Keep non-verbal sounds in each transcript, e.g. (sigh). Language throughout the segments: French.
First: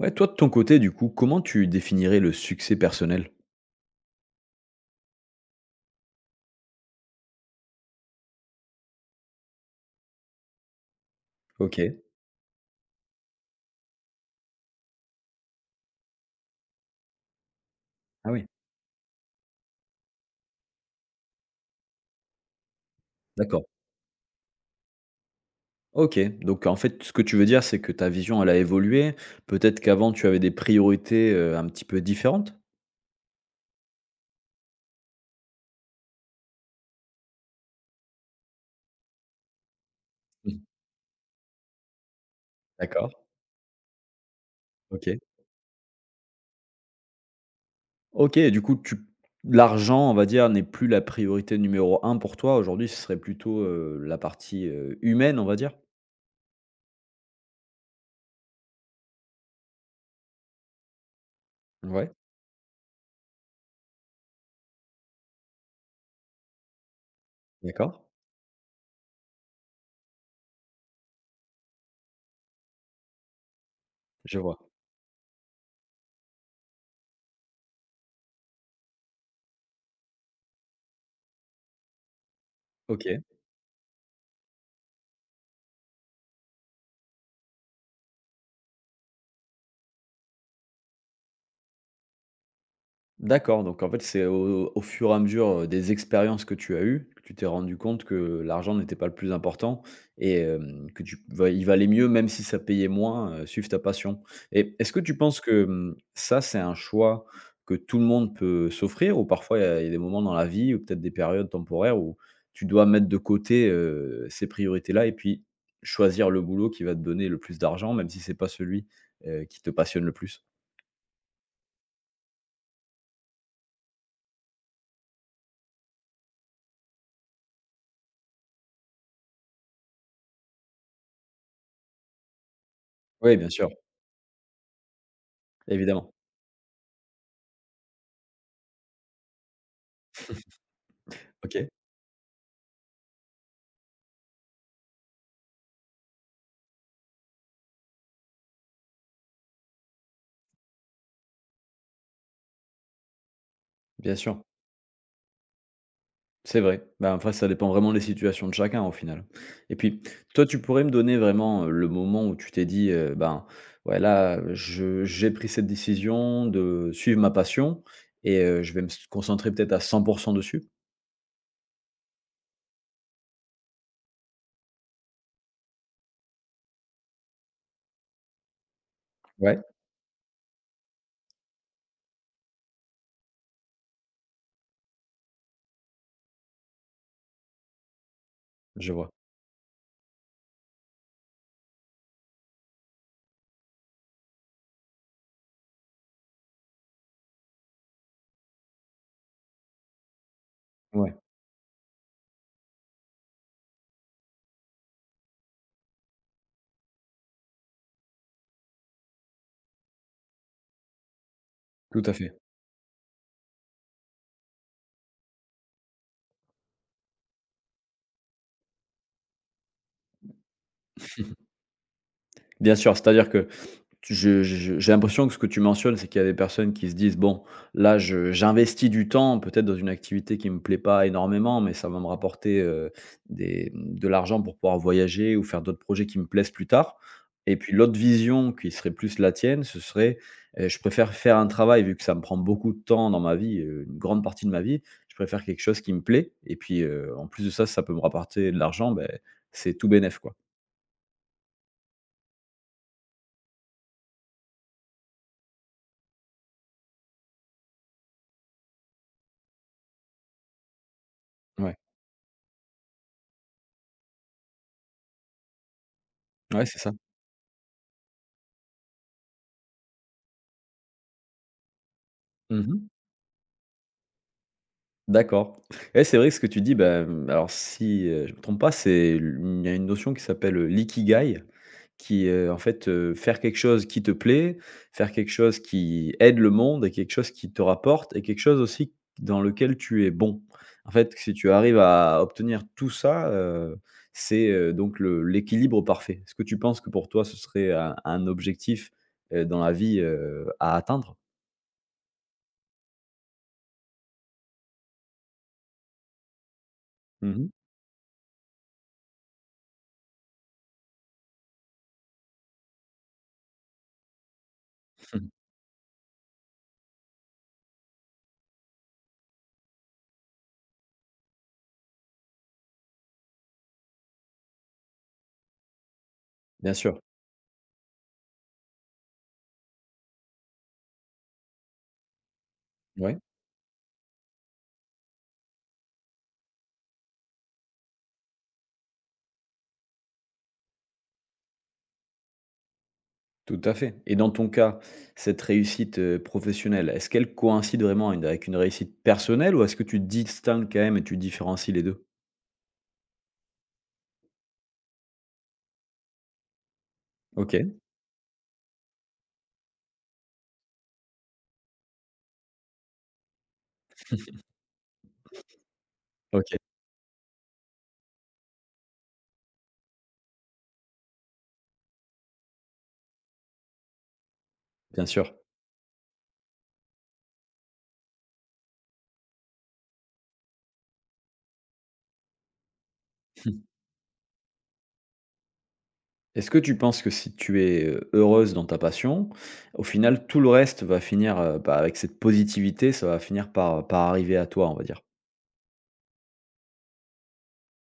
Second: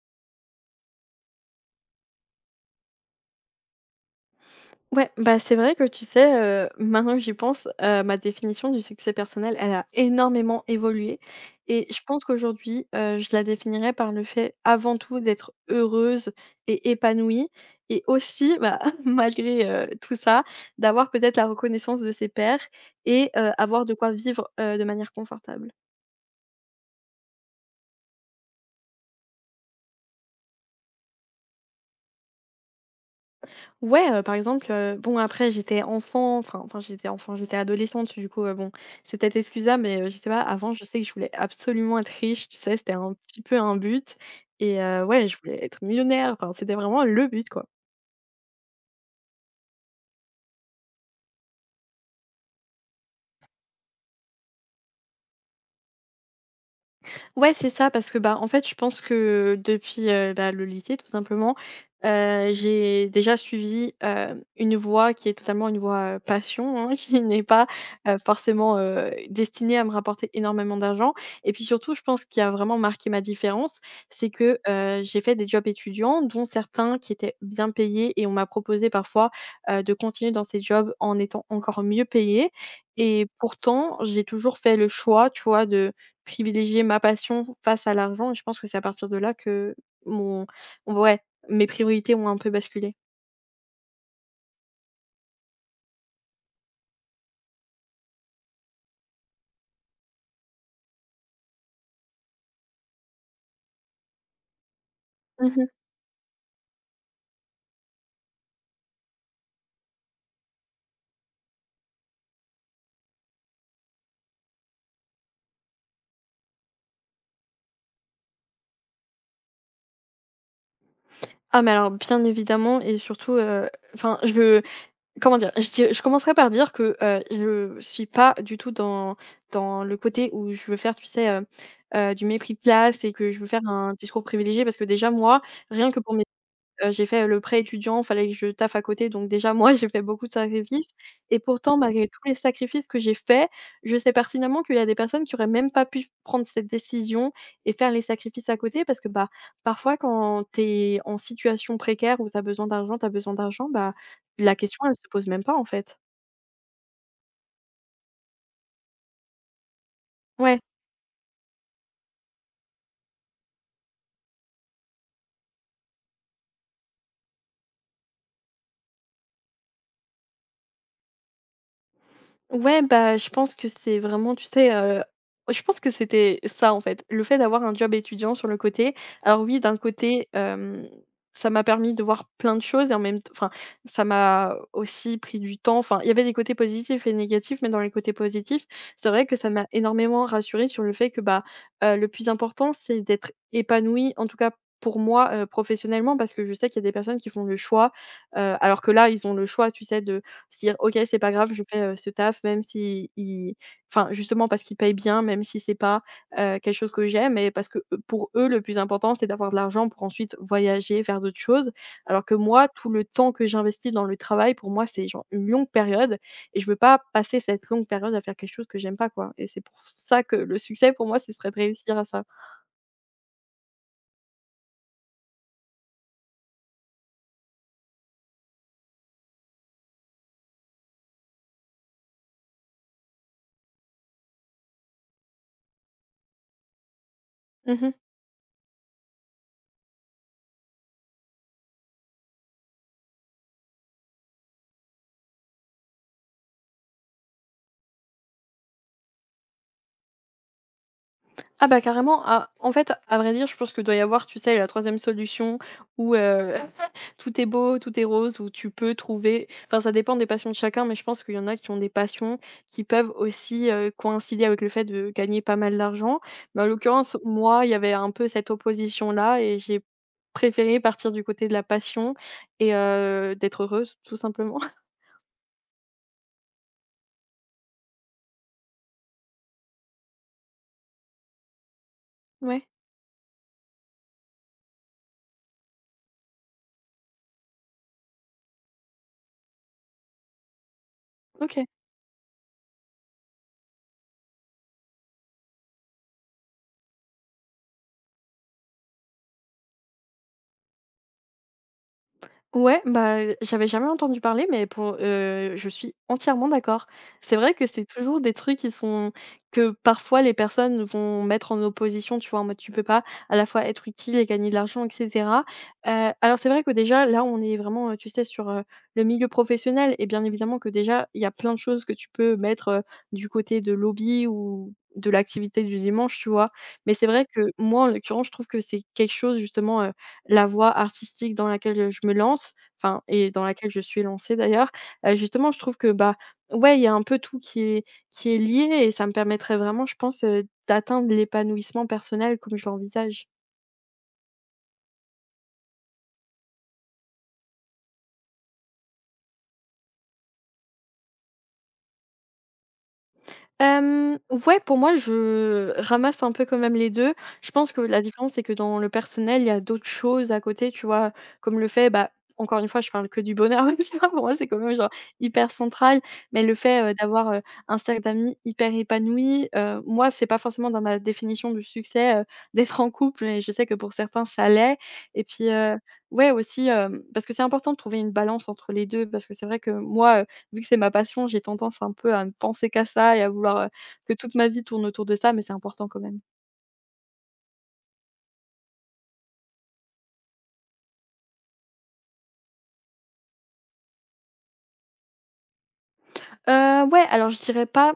Ouais, toi, de ton côté, du coup, comment tu définirais le succès personnel? Ouais, bah, c'est vrai que tu sais, maintenant que j'y pense, ma définition du succès personnel, elle a énormément évolué OK. et je pense qu'aujourd'hui, je la définirais par le fait avant tout d'être heureuse et épanouie et Ah oui, aussi, bah, (laughs) malgré, tout ça, d'avoir peut-être la reconnaissance de ses pairs et d'accord. avoir de quoi vivre, de manière confortable. OK, donc en fait, ce que tu veux dire, c'est que ta vision, elle a évolué. Peut-être qu'avant, tu avais des priorités, un petit peu différentes? Ouais, par exemple, bon après j'étais enfant, enfin j'étais enfant, j'étais adolescente du coup, bon, c'est peut-être excusable mais, je sais pas, Mmh. avant je sais que je voulais absolument être riche, tu sais? C'était D'accord, un petit peu un but et OK. ouais, je voulais être millionnaire, enfin c'était vraiment le but, quoi. OK, du coup, tu l'argent, on va dire, n'est plus la priorité numéro un pour toi. Aujourd'hui, ce serait plutôt, la partie, humaine, on va dire? Ouais, c'est ça parce que, bah, en fait, je pense que depuis, bah, le lycée tout simplement, Ouais, j'ai déjà suivi, une voie qui est totalement une voie, passion, hein, (laughs) qui n'est pas, d'accord, forcément, destinée à me rapporter énormément d'argent et puis surtout, je pense qu'il y a vraiment marqué ma différence, c'est je vois. que, j'ai fait des jobs étudiants dont certains qui étaient bien payés et on m'a proposé parfois, de continuer dans ces jobs en étant encore mieux payée OK. et pourtant j'ai toujours fait le choix, tu vois, de privilégier ma passion face à l'argent et je pense que c'est à partir de là que mon ouais, mes priorités ont un peu basculé. D'accord, donc en fait, c'est au au fur et à mesure, des expériences que tu as eues, que tu t'es rendu compte que l'argent n'était pas le plus important et hem, que tu va il valait mieux, même si ça payait moins, suivre ta passion et est-ce que tu penses que, Mmh. mmh, ça, c'est un choix que tout le monde peut s'offrir ou parfois il y a des moments dans la vie ou peut-être des périodes temporaires où tu dois mettre de côté, ces priorités-là et puis choisir le boulot qui va te donner le plus d'argent, même si c'est pas celui, qui te passionne le plus? Ah mais alors bien évidemment et surtout, enfin je veux comment dire? Je commencerai par dire que, je suis pas du tout dans le côté où je veux faire, tu sais, du mépris de classe et que Oui, je veux bien faire sûr, un discours privilégié parce que déjà moi, rien que évidemment. pour j'ai fait le prêt étudiant, fallait que je taffe à côté, donc déjà moi (laughs) j'ai fait beaucoup de sacrifices et OK, pourtant malgré tous les sacrifices que j'ai faits, je sais pertinemment qu'il y a des personnes qui auraient même pas pu prendre cette décision et faire les sacrifices à côté parce que, bah, parfois quand tu es en situation précaire où tu as besoin d'argent, tu as besoin d'argent, bah, bien sûr. la question elle se pose même pas en fait. C'est vrai. Bah, après, ça dépend vraiment des situations de chacun au final. Et puis, toi, Ouais. tu pourrais me donner vraiment, le moment où tu t'es dit, «Ben, ouais, là, je j'ai pris cette décision de suivre ma passion et je vais me s concentrer peut-être à 100% dessus»? Ouais, bah, je pense que c'est vraiment, tu sais, je pense que c'était ça, en fait, le fait d'avoir un job étudiant sur le côté. Alors Ouais. oui, d'un côté, ça m'a permis de voir plein de choses et en même t enfin, ça m'a aussi pris du temps. Enfin, il y avait des côtés positifs et négatifs, mais dans les côtés positifs, Je c'est vois. vrai que ça m'a énormément rassurée sur le fait que, bah, le plus important, c'est d'être épanoui en tout cas pour moi, professionnellement, parce que je sais qu'il y a des personnes qui font le choix, alors que là, ils ont le choix, tu sais, de se dire: «OK, Ouais, c'est pas grave, je fais, ce taf même si il» enfin, justement parce qu'il paye bien, même si c'est pas, quelque chose que j'aime et parce que, pour eux, le plus important, c'est d'avoir de l'argent pour ensuite voyager, faire d'autres choses. tout à Alors que fait. moi, tout le temps que j'investis dans le travail, pour moi, c'est genre une longue période et je veux pas passer cette longue période à faire quelque chose que j'aime pas, quoi et c'est pour ça que le succès, pour moi, ce serait de réussir à ça. Bien sûr, c'est-à-dire que je j'ai l'impression que ce que tu mentionnes, c'est qu'il y a des personnes qui se disent: «Bon, là, je j'investis du temps, peut-être dans une activité qui ne me plaît pas énormément, mais ça va me rapporter, des de l'argent pour pouvoir voyager ou faire d'autres projets qui me plaisent plus tard» et puis Mmh. l'autre vision qui serait plus la tienne, ce serait, «Je préfère faire un travail vu que ça me prend beaucoup de temps dans ma vie, une grande partie de ma vie, je préfère quelque chose qui me plaît et puis, en plus de ça, si ça peut me rapporter de l'argent, Ben, c'est tout bénef, quoi». Ah bah carrément, ah, en fait, à vrai dire, je pense que doit y avoir, tu sais, la troisième solution où, (laughs) tout est beau, tout est rose, où tu peux trouver enfin ça dépend des passions de chacun, mais je pense qu'il y en a qui Ouais, ont des passions qui peuvent aussi, coïncider avec le fait de gagner pas mal d'argent. Mais ouais, en c'est ça. l'occurrence, moi, il y avait un peu cette opposition-là et j'ai préféré partir du côté de la passion et Mmh. D'être heureuse tout simplement. (laughs) D'accord. Ouais, c'est vrai que ce que tu dis, Ben alors si, je ne me trompe pas, c'est il y a une notion qui s'appelle, l'ikigai, qui, en Ouais, fait, faire quelque chose qui te plaît, faire quelque chose qui aide le monde et quelque chose qui te rapporte et quelque chose aussi dans lequel tu es bon. En fait, si tu OK. arrives à obtenir tout ça, c'est, donc le l'équilibre parfait. Est-ce que tu penses que pour toi, ce serait un objectif, dans la vie, à atteindre? Ouais, bah, j'avais jamais entendu parler, mais pour je suis entièrement d'accord. C'est Mmh. vrai que c'est toujours des trucs qui sont que parfois les personnes vont mettre en opposition, tu vois? En mode tu peux pas à la fois être utile et gagner de l'argent et cetera. (laughs) Alors c'est vrai que déjà là, on est vraiment, tu sais sur, le milieu professionnel et bien évidemment que déjà il y a plein de choses que tu peux mettre, du côté de lobby ou de l'activité du dimanche, tu vois? Bien Mais sûr, c'est vrai que moi, en l'occurrence, je trouve que c'est quelque chose justement, la voie artistique dans laquelle, je me lance, enfin ouais. et dans laquelle je suis lancée d'ailleurs, justement, je trouve que, bah, ouais, il y a un peu tout qui est lié et ça me permettrait vraiment, je pense, d'atteindre l'épanouissement personnel comme je l'envisage. Tout à fait et dans ton cas, cette réussite, professionnelle, est-ce qu'elle coïncide vraiment une avec une réussite personnelle ou est-ce que tu distingues quand même et tu différencies les deux? Hem, ouais, pour moi, je ramasse un peu quand même les 2. Je pense OK, que la différence, c'est que dans le personnel, il y a d'autres choses à côté, tu vois? Comme le fait, bah, encore une fois, je parle que du bonheur, (laughs) tu vois? Pour moi, c'est quand même, genre, hyper central. Mais OK, le fait, d'avoir, un cercle d'amis hyper épanoui, moi, c'est pas forcément dans ma définition du succès, d'être en couple et je sais que pour certains, ça l'est. bien Et sûr. puis, ouais, aussi, parce que c'est important de trouver une balance entre les 2, parce que c'est vrai que moi, vu que c'est ma passion, j'ai tendance un peu à ne penser qu'à ça et à vouloir, que toute ma vie tourne autour de ça, mais c'est important quand même. Est-ce que tu penses que si tu es, heureuse dans ta passion, au final tout le reste va finir, bah, avec cette positivité, ça va finir par arriver à toi, on va dire? Ouais, alors je dirais pas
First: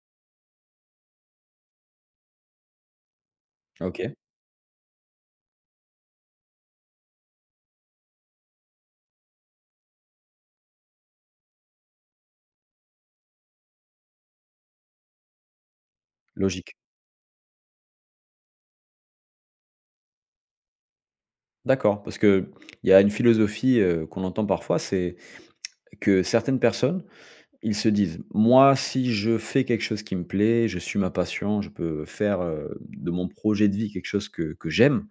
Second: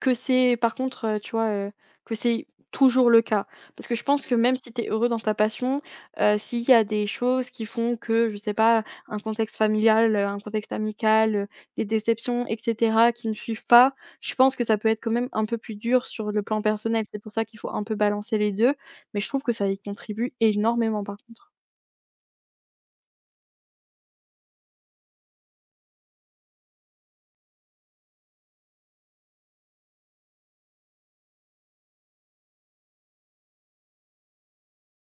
que c'est par contre, tu vois, que c'est toujours le cas. Parce que je OK, pense que même si tu es heureux dans ta passion, s'il y a des choses qui font que, je sais pas, un contexte familial, un contexte amical, des déceptions et cetera qui ne suivent pas, je pense que ça peut être quand même un peu plus dur sur le plan logique. personnel. C'est pour ça qu'il faut un peu balancer les 2, mais je trouve que ça y contribue énormément par contre. D'accord, parce que il y a une philosophie, qu'on entend parfois, c'est que certaines personnes ils se disent: «Moi, si je fais quelque chose qui me plaît, je suis ma passion, je peux faire, de mon projet de vie quelque chose que j'aime».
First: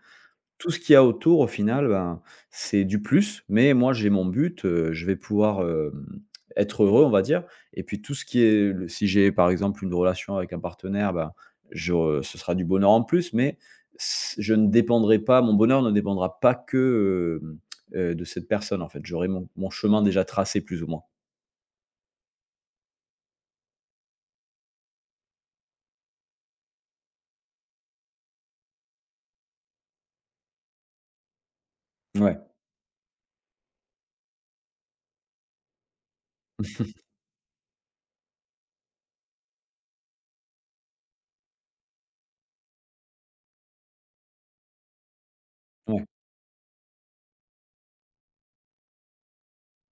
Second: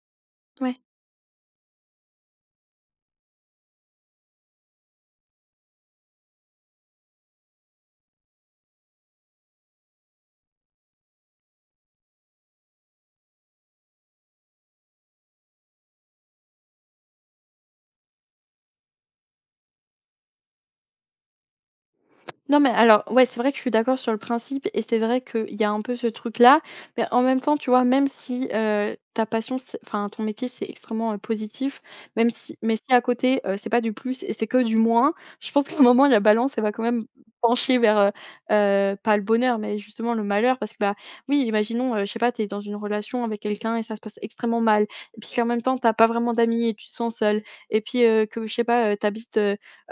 Tout ce Ouais. qu'il y a autour, au final, ben, c'est du plus, mais moi, j'ai mon but, je vais pouvoir, hem, être heureux, on va dire et puis tout ce qui est le si j'ai, par exemple, une relation avec un partenaire, ben, je ce sera du bonheur en plus, mais c je ne dépendrai pas mon bonheur ne dépendra pas que, hem, de cette personne, en fait. J'aurai mon chemin déjà tracé plus ou moins. Non, mais alors, ouais, c'est vrai que je suis d'accord sur le principe et c'est vrai qu'il y a un peu ce truc-là. Mais en même temps, tu vois, même si ta passion, enfin, ton métier, c'est extrêmement positif, même Ouais, si, mais si à côté, c'est pas du plus et c'est que du moins, je pense (laughs) qu'à un moment, la balance, elle va quand même pencher vers, pas le bonheur, mais justement le malheur. Parce que, bah, oui, imaginons, je sais pas, t'es dans une relation avec quelqu'un et ça se passe extrêmement mal. Et puis qu'en même temps, t'as ouais, pas vraiment d'amis et tu te sens seul. Et puis que, je sais pas, tu t'habites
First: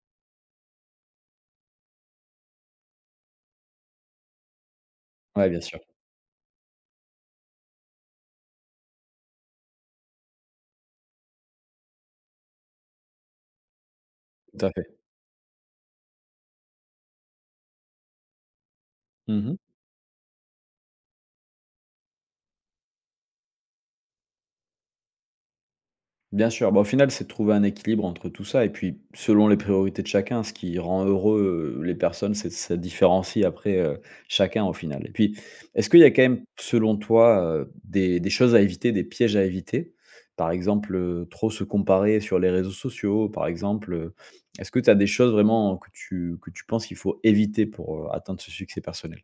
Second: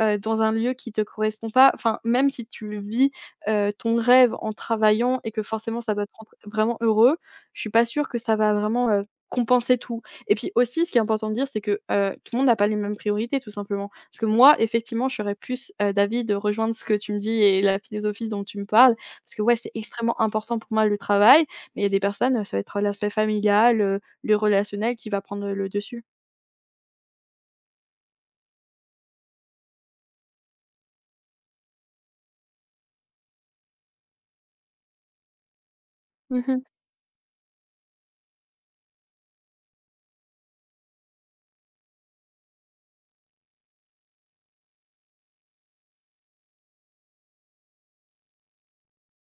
dans un lieu qui te correspond pas, enfin, même si tu vis, ton rêve en travaillant et que ouais, bien sûr. forcément ça doit te rendre vraiment heureux, je suis pas sûre que ça va vraiment, compenser tout et puis aussi, ce qui est important de dire, c'est que, tout le monde n'a pas les mêmes priorités, tout simplement. Parce que moi, Tout à fait. effectivement, je serais plus, d'avis de rejoindre ce que tu me dis et la philosophie dont tu me parles parce que, Mmh. ouais, c'est extrêmement important pour moi le travail, mais il y a des personnes, ça va être l'aspect familial, le relationnel qui va prendre le dessus. Bien sûr, bah, au final, c'est de trouver un équilibre entre tout ça et puis selon les priorités de chacun, ce qui rend heureux, les personnes, c'est ça différencie après, chacun au final et puis, est-ce qu'il y a quand même Mmh. selon toi, des choses à éviter, des pièges à éviter? Par exemple, trop se comparer sur les réseaux sociaux, par exemple, est-ce que tu as des choses vraiment que tu penses qu'il faut éviter pour, atteindre ce succès personnel?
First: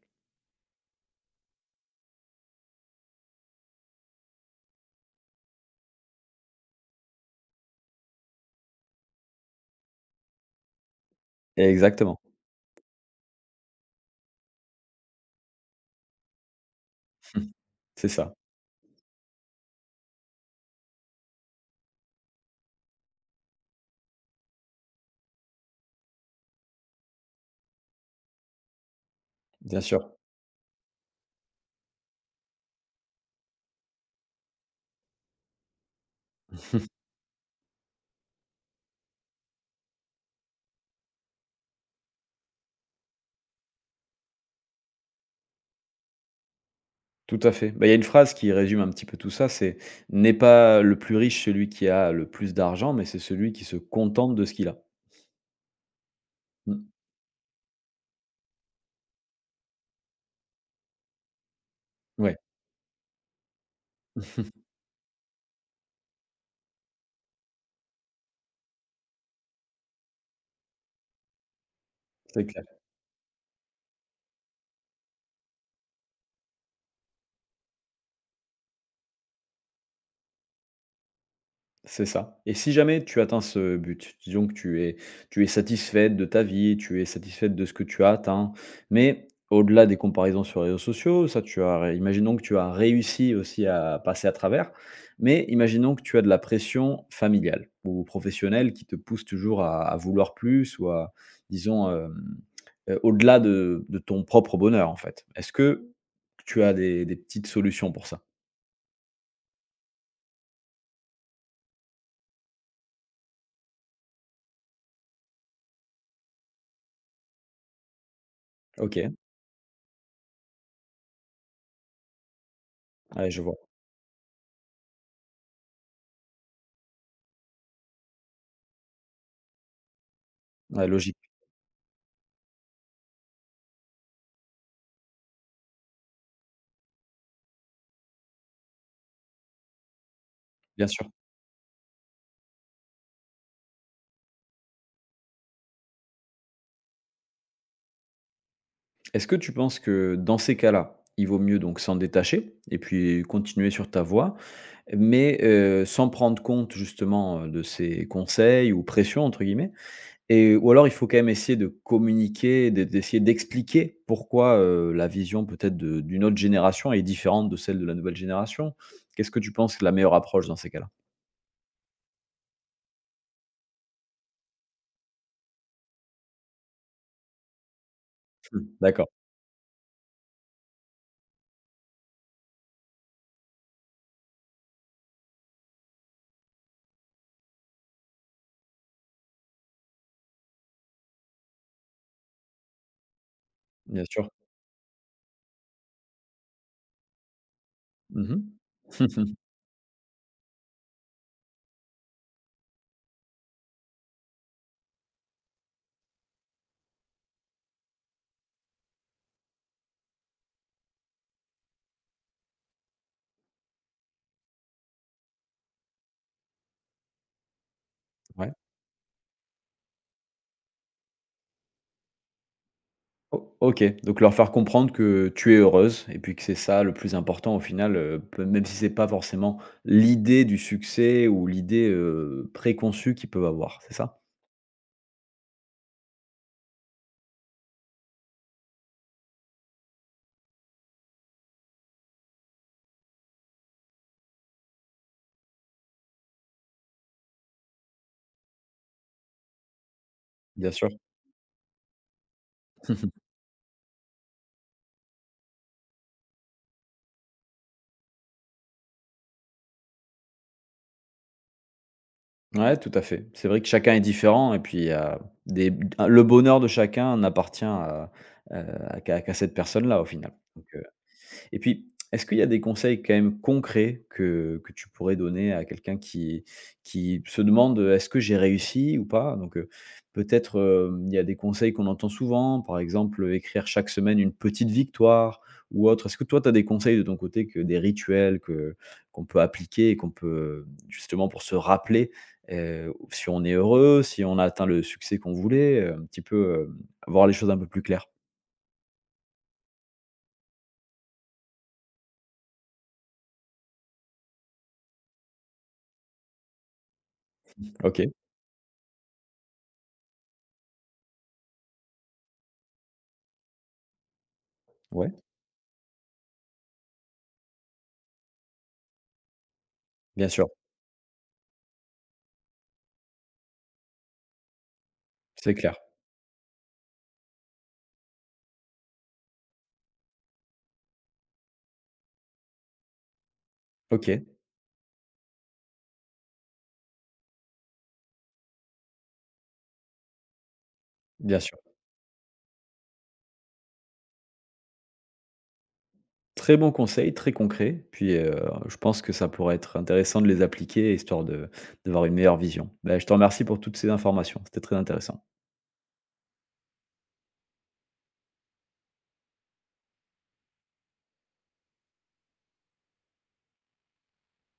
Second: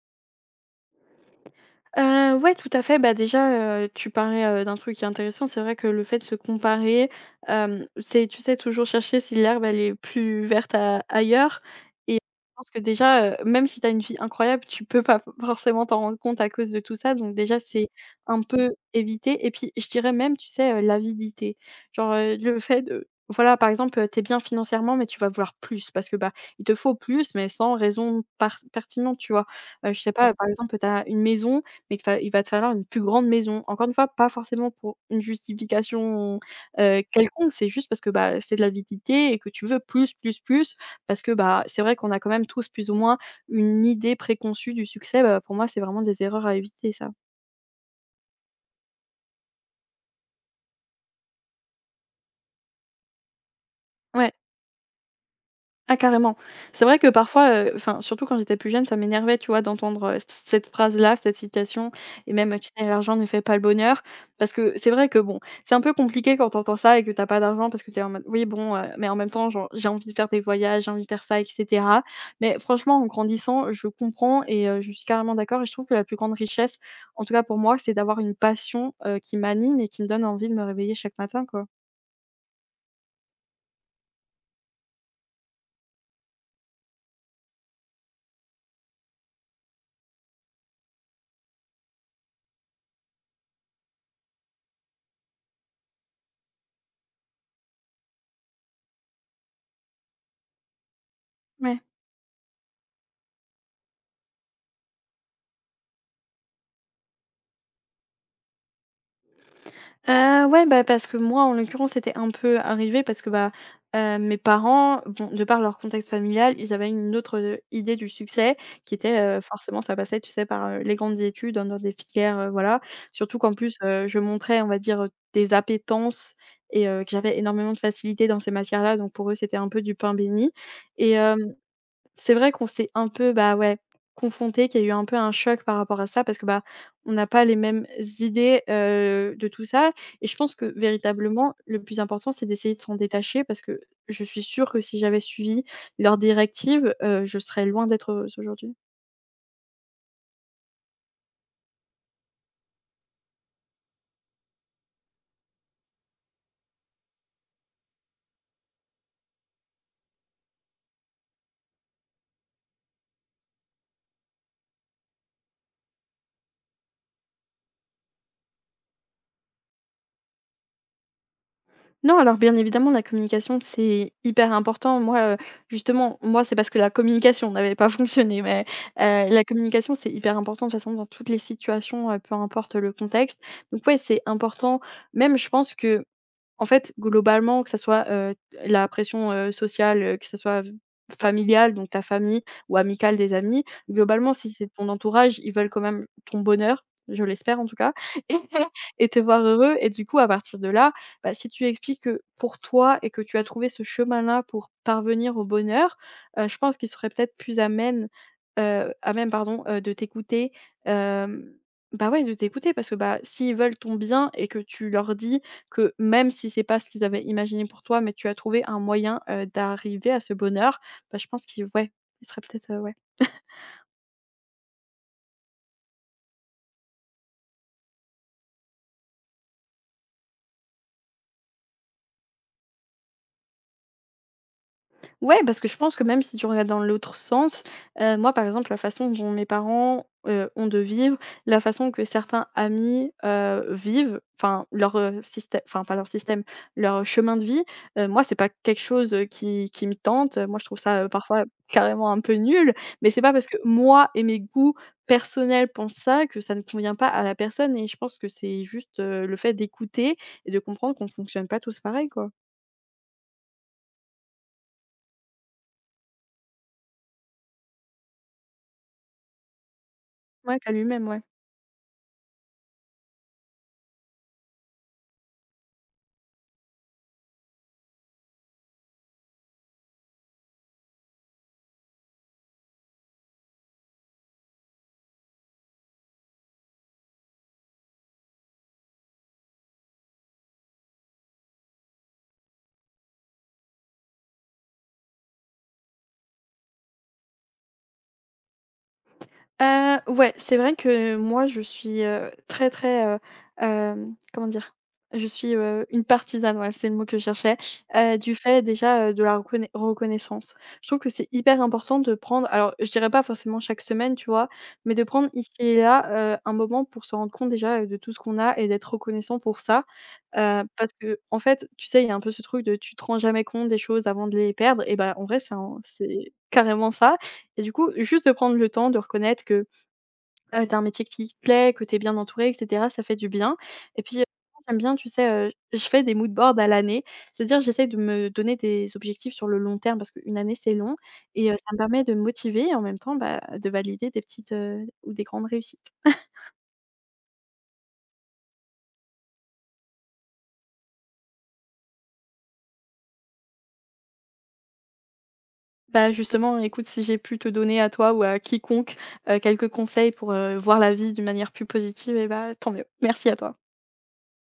Ouais, tout à fait. Bah, déjà, tu parlais, d'un truc qui est intéressant. C'est vrai que le fait de se comparer, c'est, tu sais, toujours chercher si l'herbe, elle est plus verte a ailleurs et je Exactement. pense que déjà, même si tu as une vie incroyable, tu peux pas forcément t'en rendre compte à cause de tout ça. Donc (laughs) déjà, c'est C'est ça, un peu éviter et puis je dirais même, tu sais, l'avidité. Genre, le fait de voilà, par exemple, tu es bien financièrement, mais tu vas vouloir plus parce que, bah, il te faut plus, mais sans raison par pertinente, tu vois? bien Je sûr. sais pas, par exemple, tu as une maison mais il va te falloir une plus grande maison. Encore une fois, pas forcément pour une justification, (laughs) quelconque, c'est juste parce que, bah, c'est de la l'avidité et que tu veux plus, plus, plus parce que, bah, c'est vrai qu'on a quand même tous plus ou moins une idée préconçue du succès. Bah, pour moi, c'est vraiment des erreurs à éviter, ça. Tout à fait. Bah, il y a une phrase qui résume un petit peu tout ça, c'est: «N'est pas le plus riche celui qui a le plus d'argent, mais c'est celui qui se Ouais. contente de ce qu'il a». Ah carrément. Mmh, C'est vrai que parfois, enfin, surtout quand j'étais plus jeune, ça m'énervait, tu vois, d'entendre, c cette phrase-là, cette citation et ouais, même, tu sais: «L'argent ne fait pas le bonheur». Parce (laughs) que c'est vrai que bon, c'est un peu compliqué quand t'entends ça et que t'as pas d'argent parce que t'es en mode: «Oui bon, mais en même temps, genre, j'ai envie de faire des voyages, j'ai envie de faire ça et cetera». c'est Mais clair. franchement, en grandissant, je comprends et je suis carrément d'accord et je trouve que la plus grande richesse, en tout cas pour moi, c'est d'avoir une passion, qui m'anime et qui me donne envie de me réveiller chaque matin, quoi. C'est ça et si jamais tu atteins ce but, disons que tu es satisfaite de ta vie, tu es satisfaite de ce que tu as atteint, mais au-delà des comparaisons sur les réseaux sociaux, ça tu as ré imaginons que tu as réussi aussi à passer à travers, mais imaginons que tu as de la pression familiale ou professionnelle qui te pousse toujours à vouloir plus ou à Ouais. disons, hem, au-delà de ton propre bonheur, en fait. Est-ce que tu as des petites solutions pour ça? Ouais, bah, parce que moi, en l'occurrence, c'était un peu arrivé parce que, bah, mes parents, bon, de par leur contexte familial, ils avaient une autre, idée du succès qui OK, était, forcément ça passait, tu sais, par, les grandes études, dans des filières, voilà. ouais, Surtout je qu'en vois. plus, je montrais, on va dire, des appétences et que j'avais énormément de facilité dans ces matières-là, donc pour eux, c'était un peu du pain béni Ouais, et logique, c'est vrai qu'on s'est un peu, bah, ouais, confronté, qu'il y a eu un peu un choc par rapport à ça parce que, bah, on n'a pas les mêmes idées, de tout ça et je pense que bien sûr. véritablement le plus important, c'est d'essayer de s'en détacher parce que je suis sûre que si j'avais suivi leurs directives, je serais loin d'être heureuse aujourd'hui. Est-ce que tu penses que dans ces cas-là, il vaut mieux donc s'en détacher et puis continuer sur ta voie, mais sans prendre compte justement, de ces conseils ou «pressions» entre guillemets et ou alors il faut quand même essayer de communiquer, d'essayer d'expliquer pourquoi, la vision peut-être de d'une autre génération est différente de celle de la nouvelle génération? Qu'est-ce que tu penses que la meilleure approche dans ces cas-là? Non, alors bien évidemment, la communication, c'est hyper important. Moi, justement, moi, c'est parce que la communication n'avait pas (laughs) fonctionné, Mmh, mais d'accord, la communication, c'est hyper important de toute façon dans toutes les situations, peu importe le contexte. Donc ouais, c'est important. Même je pense que en fait, globalement, que ça soit, la pression, sociale, que ça soit v familiale, donc ta famille ou amicale, des amis. bien sûr. Globalement, si c'est ton entourage, ils veulent quand même ton bonheur, je l'espère en tout cas (laughs) et Mmh. et te (laughs) voir heureux et du coup, à partir de là, bah, si tu expliques que pour toi et que tu as trouvé ce chemin-là pour parvenir au bonheur, je pense qu'ils seraient peut-être plus amènes, à même pardon, de t'écouter, hem, bah, ouais, de t'écouter parce que, bah, s'ils veulent ton bien et que tu leur dis que même si c'est pas ce qu'ils avaient imaginé pour toi, mais tu as Ouais. trouvé un moyen, d'arriver à ce bonheur, bah, je pense qu'il ouais, il serait peut-être, ouais. O OK, donc leur faire comprendre que tu es heureuse et puis que c'est ça le plus important au final, peu même si c'est pas forcément l'idée du succès ou l'idée, préconçue qu'ils peuvent avoir, c'est ça? Ouais, parce que je pense que même si tu regardes dans l'autre sens, moi, par exemple, la façon dont mes parents, ont de vivre, la façon que certains amis, vivent, enfin leur, système, enfin pas leur système, leur chemin de vie, moi, c'est pas quelque chose, qui me tente. Moi, je Bien trouve sûr. ça, parfois carrément un peu nul, mais c'est (laughs) pas parce que moi et mes goûts personnels pensent ça que ça ne convient pas à la personne et je pense que c'est juste, le fait d'écouter et de comprendre qu'on fonctionne pas tous pareil, quoi. Ouais, tout à fait. C'est vrai que chacun est différent et puis il des le bonheur de chacun n'appartient à, heu, qu'à cette personne-là au final. Ouais, qu'à lui-même, ouais. Et puis, est-ce qu'il y a des conseils quand même concrets que tu pourrais donner à quelqu'un qui se demande, «Est-ce que j'ai réussi ou pas?» donc, peut-être, hem, il y a des conseils qu'on entend souvent, par exemple, écrire chaque semaine une petite victoire ou autre. Est-ce que toi, tu as des conseils de ton côté que des rituels que qu'on peut appliquer et qu'on peut, justement pour se rappeler, si on est heureux, si on a atteint le succès qu'on voulait, un petit peu, hem, voir les choses un peu plus claires? Ouais, c'est vrai que moi je suis, très très, comment dire? Je suis, une partisane, voilà, c'est le mot que je cherchais, OK, du fait déjà, de la reconnaissance. Je trouve que c'est hyper important de prendre alors je dirais pas forcément chaque semaine, tu vois? Mais de ouais, prendre ici et là, un moment pour se rendre compte déjà, de tout ce qu'on a et d'être reconnaissant pour ça. bien sûr, Parce que, en fait, tu sais, il y a un peu ce truc de tu te rends jamais compte des choses avant de les perdre et bah, en vrai, c'est clair. C'est carrément ça et du coup, juste de prendre le temps de reconnaître que tu un métier qui te plaît, que t'es bien entouré et cetera, ça fait du bien et OK. puis, j'aime bien, tu sais, je fais des mood boards à l'année. C'est-à-dire, j'essaie de me donner des objectifs sur le long terme parce qu'une année, c'est long Bien et sûr. ça me permet de me motiver et en même temps, bah, de valider des petites, ou des grandes réussites. (laughs) Très bon conseil, très concret. Puis, je pense que ça pourrait être intéressant de les appliquer, histoire de d'avoir une meilleure vision. Bah, je te remercie pour toutes ces informations, c'était très intéressant. Bah, justement, écoute, si j'ai pu te donner à toi ou à quiconque, quelques conseils pour, voir la vie d'une manière plus positive et bah, tant mieux. Merci à toi.